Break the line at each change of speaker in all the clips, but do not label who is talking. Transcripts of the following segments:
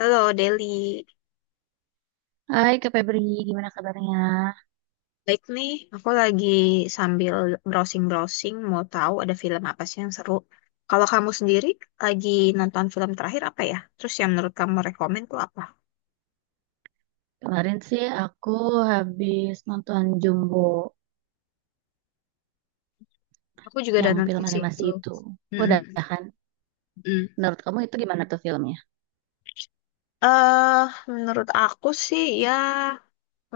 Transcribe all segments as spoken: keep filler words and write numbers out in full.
Halo Deli,
Hai Kak Febri, gimana kabarnya?
baik nih. Aku lagi sambil browsing-browsing mau tahu ada film apa sih yang seru. Kalau kamu sendiri lagi nonton film terakhir apa ya? Terus yang menurut kamu rekomen tuh apa?
Kemarin sih aku habis nonton Jumbo,
Aku juga udah
yang film
nonton sih
animasi
itu.
itu.
Mm-mm,
Udah kan?
mm.
Menurut kamu itu gimana tuh filmnya?
Eh, menurut aku sih ya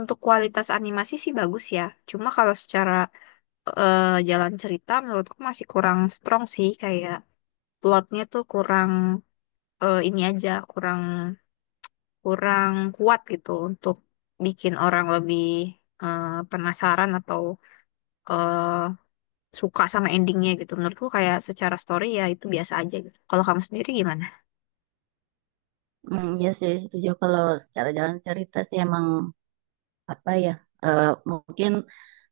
untuk kualitas animasi sih bagus ya. Cuma kalau secara eh, jalan cerita menurutku masih kurang strong sih, kayak plotnya tuh kurang, eh, ini aja kurang kurang kuat gitu untuk bikin orang lebih eh, penasaran atau eh, suka sama endingnya gitu. Menurutku kayak secara story ya itu biasa aja gitu. Kalau kamu sendiri gimana?
Hmm, ya sih, setuju kalau secara jalan cerita sih emang apa ya, eh, mungkin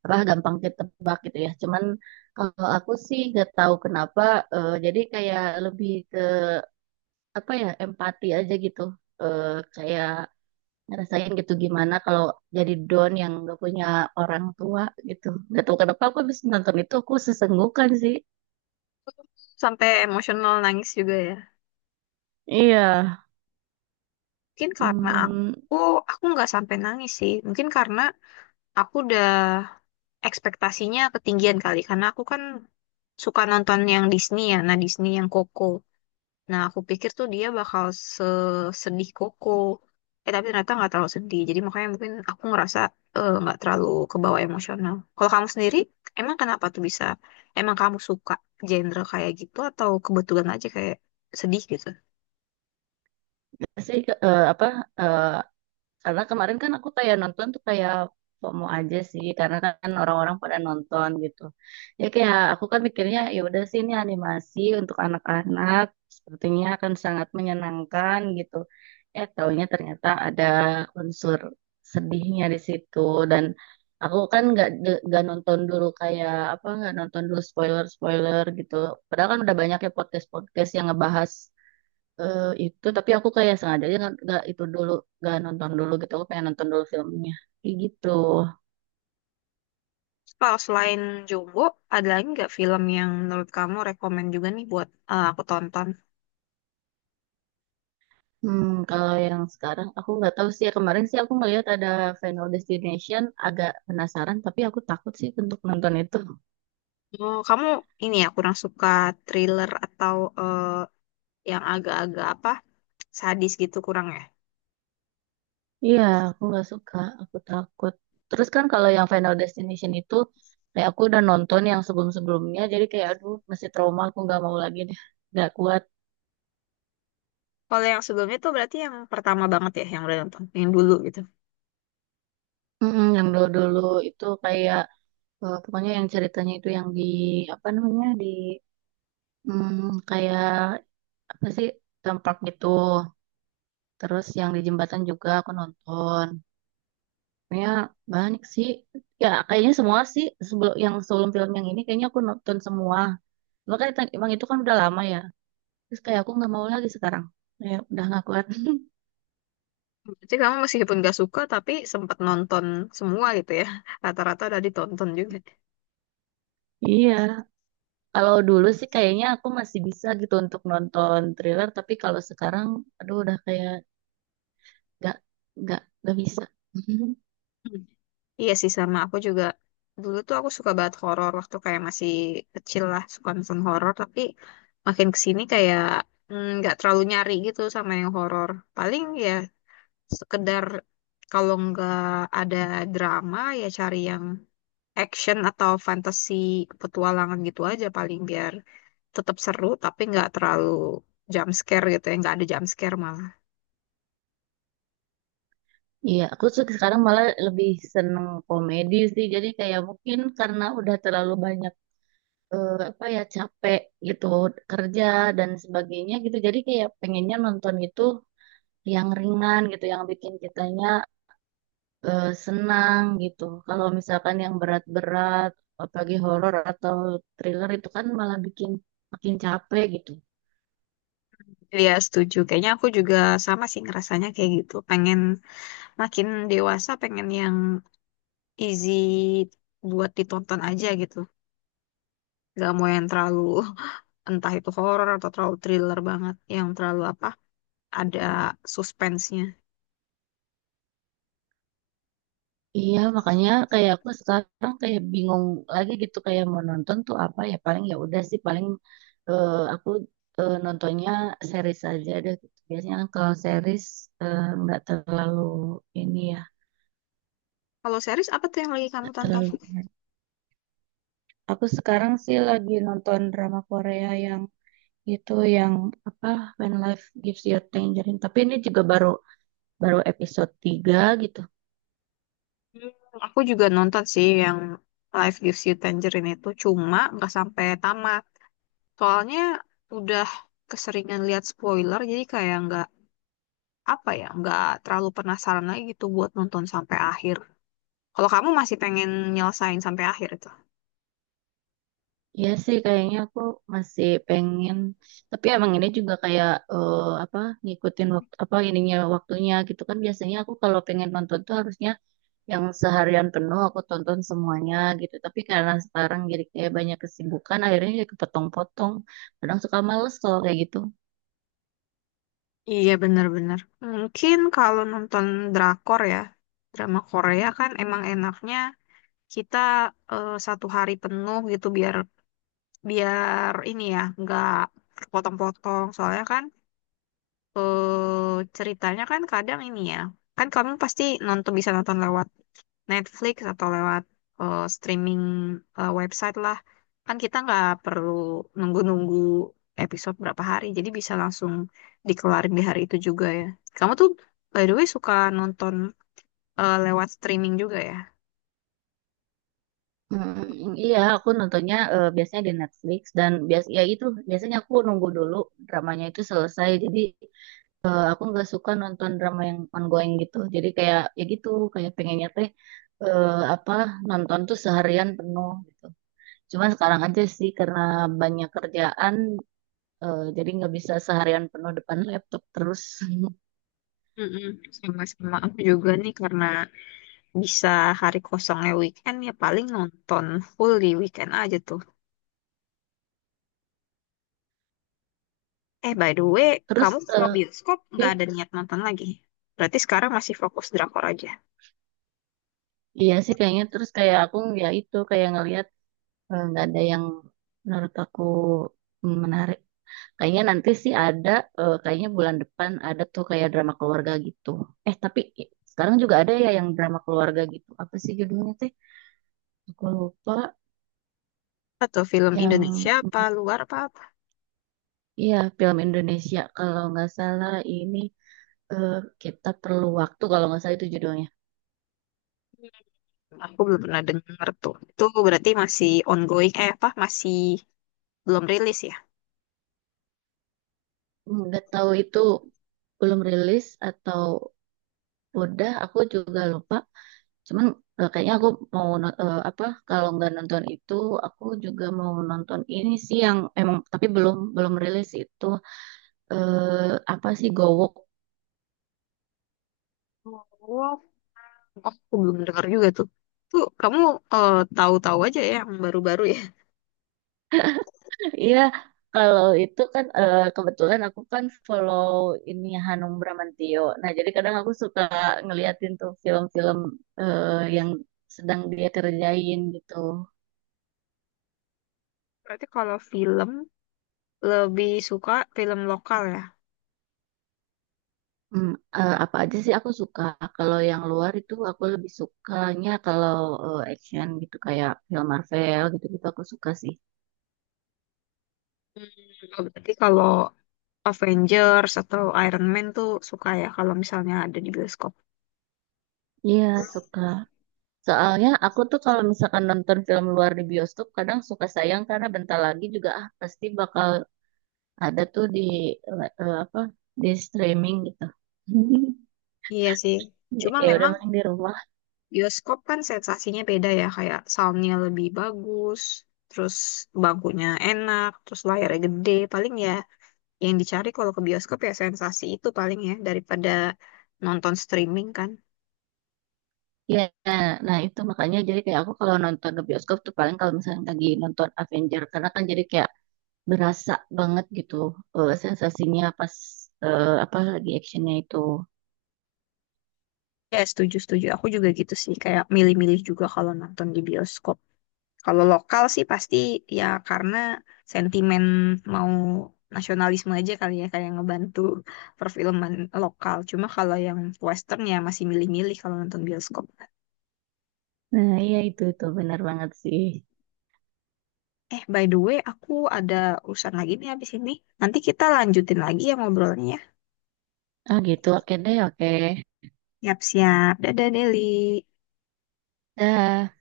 apa gampang ditebak gitu ya. Cuman kalau aku sih gak tahu kenapa, eh, jadi kayak lebih ke apa ya empati aja gitu. Eh, Kayak ngerasain gitu gimana kalau jadi Don yang nggak punya orang tua gitu. Gak tahu kenapa aku habis nonton itu aku sesenggukan sih.
Sampai emosional nangis juga ya?
Iya,
Mungkin karena
hmm,
aku aku nggak sampai nangis sih. Mungkin karena aku udah ekspektasinya ketinggian kali. Karena aku kan suka nonton yang Disney ya. Nah, Disney yang Coco. Nah, aku pikir tuh dia bakal sedih Koko. Eh, tapi ternyata nggak terlalu sedih. Jadi makanya mungkin aku ngerasa eh, nggak terlalu kebawa emosional. Kalau kamu sendiri, emang kenapa tuh bisa? Emang kamu suka genre kayak gitu atau kebetulan aja kayak sedih gitu?
sih ke- eh, apa eh, karena kemarin kan aku kayak nonton tuh kayak FOMO aja sih, karena kan orang-orang pada nonton gitu. Ya kayak aku kan mikirnya ya udah sih ini animasi untuk anak-anak, sepertinya akan sangat menyenangkan gitu. Eh taunya ternyata ada unsur sedihnya di situ dan aku kan nggak de- nggak nonton dulu kayak apa nggak nonton dulu spoiler-spoiler gitu. Padahal kan udah banyak ya podcast-podcast yang ngebahas eh, itu, tapi aku kayak sengaja aja nggak nggak itu dulu, nggak nonton dulu gitu, aku pengen nonton dulu filmnya kayak gitu.
Kalau selain Jumbo, ada lagi nggak film yang menurut kamu rekomen juga nih buat eh, aku tonton?
Hmm, kalau yang sekarang aku nggak tahu sih ya. Kemarin sih aku melihat ada Final Destination, agak penasaran tapi aku takut sih untuk nonton itu.
Oh, kamu ini ya kurang suka thriller atau eh, yang agak-agak apa sadis gitu kurang ya?
Iya, aku nggak suka, aku takut. Terus kan kalau yang Final Destination itu kayak aku udah nonton yang sebelum-sebelumnya, jadi kayak aduh masih trauma, aku nggak mau lagi deh, nggak kuat.
Kalau yang sebelumnya tuh berarti yang pertama banget ya yang udah nonton, yang dulu gitu.
Mm-mm, yang dulu-dulu itu kayak, Eh, pokoknya yang ceritanya itu yang di apa namanya di, mm, kayak apa sih, tempat gitu. Terus yang di jembatan juga aku nonton. Pokoknya banyak sih. Ya kayaknya semua sih sebelum yang sebelum film yang ini kayaknya aku nonton semua. Makanya tadi- emang itu kan udah lama ya. Terus kayak aku nggak mau lagi sekarang. Kayak udah nggak kuat.
Berarti kamu meskipun gak suka tapi sempat nonton semua gitu ya. Rata-rata udah ditonton juga.
Iya, kalau dulu sih kayaknya aku masih bisa gitu untuk nonton thriller, tapi kalau sekarang, aduh udah kayak nggak, nggak nggak bisa.
Hmm. Iya sih, sama aku juga. Dulu tuh aku suka banget horor waktu kayak masih kecil lah, suka nonton horor, tapi makin kesini kayak mm, nggak terlalu nyari gitu sama yang horor. Paling ya sekedar kalau nggak ada drama ya cari yang action atau fantasi petualangan gitu aja paling biar tetap seru tapi nggak terlalu jump scare gitu ya, nggak ada jump scare malah.
Iya, aku se- sekarang malah lebih seneng komedi sih. Jadi kayak mungkin karena udah terlalu banyak, eh, apa ya capek gitu, kerja dan sebagainya gitu. Jadi kayak pengennya nonton itu yang ringan gitu, yang bikin kitanya eh, senang gitu. Kalau misalkan yang berat-berat, apalagi horor atau thriller itu kan malah bikin makin capek gitu.
Iya setuju, kayaknya aku juga sama sih ngerasanya kayak gitu, pengen makin dewasa pengen yang easy buat ditonton aja gitu. Gak mau yang terlalu entah itu horror atau terlalu thriller banget, yang terlalu apa, ada suspense-nya.
Iya, makanya kayak aku sekarang kayak bingung lagi gitu kayak mau nonton tuh apa ya, paling ya udah sih paling, eh, aku eh, nontonnya series aja deh. Gitu. Biasanya kan kalau series eh, nggak terlalu ini ya,
Kalau series apa tuh yang lagi kamu
nggak
tonton?
terlalu. Aku sekarang sih lagi nonton drama Korea yang itu yang apa, When Life Gives You Tangerine. Tapi ini juga baru, baru episode tiga gitu.
Aku juga nonton sih yang Life Gives You Tangerine itu, cuma nggak sampai tamat. Soalnya udah keseringan lihat spoiler, jadi kayak nggak apa ya, nggak terlalu penasaran lagi gitu buat nonton sampai akhir. Kalau kamu masih pengen nyelesain sampai akhir itu.
Iya sih kayaknya aku masih pengen, tapi emang ini juga kayak eh, apa ngikutin waktu apa ininya waktunya gitu kan. Biasanya aku kalau pengen nonton tuh harusnya yang seharian penuh aku tonton semuanya gitu, tapi karena sekarang jadi kayak banyak kesibukan akhirnya jadi kepotong-potong, kadang suka males kalau kayak gitu.
Iya bener-bener. Mungkin kalau nonton drakor ya, drama Korea kan emang enaknya kita eh, satu hari penuh gitu biar biar ini ya, nggak potong-potong. Soalnya kan eh ceritanya kan kadang ini ya, kan kamu pasti nonton bisa nonton lewat Netflix atau lewat eh, streaming, eh, website lah. Kan kita nggak perlu nunggu-nunggu episode berapa hari, jadi bisa langsung dikelarin di hari itu juga ya. Kamu tuh by the way suka nonton eh, lewat streaming juga ya?
Hmm, iya, aku nontonnya eh, biasanya di Netflix dan bias ya itu biasanya aku nunggu dulu dramanya itu selesai. Jadi aku nggak suka nonton drama yang ongoing gitu, jadi kayak ya gitu, kayak pengennya teh eh, apa nonton tuh seharian penuh gitu, cuman sekarang aja sih karena banyak kerjaan, eh, jadi nggak bisa seharian penuh depan laptop terus.
Mm-mm. Sama, sama aku juga nih karena bisa hari kosongnya weekend ya paling nonton full di weekend aja tuh. Eh, by the way,
Terus
kamu kalau
eh,
bioskop
ya,
nggak ada niat nonton lagi. Berarti sekarang masih fokus drakor aja.
iya sih kayaknya, terus kayak aku ya itu kayak ngelihat, eh, nggak ada yang menurut aku menarik. Kayaknya nanti sih ada, eh, kayaknya bulan depan ada tuh kayak drama keluarga gitu. Eh, tapi sekarang juga ada ya yang drama keluarga gitu. Apa sih judulnya teh? Aku lupa.
Atau film
Yang,
Indonesia apa
mm,
luar apa apa?
iya film Indonesia kalau nggak salah ini, eh, Kita Perlu Waktu kalau nggak salah itu judulnya.
Aku belum pernah denger tuh. Itu berarti masih ongoing, eh apa, masih belum rilis ya?
Nggak tahu itu belum rilis atau udah, aku juga lupa. Cuman eh, kayaknya aku mau no- eh, apa kalau nggak nonton itu aku juga mau nonton ini sih yang emang tapi belum belum rilis itu, eh apa sih, Gowok.
Oh, aku belum dengar juga tuh. Tuh, kamu eh, tahu-tahu aja ya yang baru-baru ya.
Iya, kalau itu kan eh, kebetulan aku kan follow ini Hanung Bramantyo. Nah, jadi kadang aku suka ngeliatin tuh film-film eh, yang sedang dia kerjain gitu.
Berarti kalau film lebih suka film lokal ya.
Hmm, eh, apa aja sih aku suka. Kalau yang luar itu aku lebih sukanya kalau eh, action gitu, kayak film Marvel gitu-gitu aku suka sih.
Hmm, berarti kalau Avengers atau Iron Man tuh suka ya kalau misalnya ada di bioskop.
Iya, suka. Soalnya aku tuh kalau misalkan nonton film luar di bioskop kadang suka sayang karena bentar lagi juga ah pasti bakal ada tuh di, eh, eh, apa di streaming gitu.
Iya sih,
Ya
cuma
ya udah
memang
main di rumah.
bioskop kan sensasinya beda ya, kayak soundnya lebih bagus, terus bangkunya enak, terus layarnya gede, paling ya yang dicari kalau ke bioskop ya sensasi itu paling ya, daripada nonton streaming kan.
Ya. Nah itu makanya jadi kayak aku kalau nonton ke bioskop tuh paling kalau misalnya lagi nonton Avenger, karena kan jadi kayak berasa banget gitu, eh, sensasinya, pas eh, apa lagi actionnya itu.
Ya setuju-setuju, aku juga gitu sih, kayak milih-milih juga kalau nonton di bioskop. Kalau lokal sih pasti ya karena sentimen mau nasionalisme aja kali ya kayak ngebantu perfilman lokal. Cuma kalau yang western ya masih milih-milih kalau nonton bioskop.
Nah, iya itu tuh benar banget sih.
Eh, by the way, aku ada urusan lagi nih habis ini. Nanti kita lanjutin lagi ya ngobrolnya. Ya.
Ah gitu, oke deh, oke.
Siap-siap. Dadah, Deli.
Dah.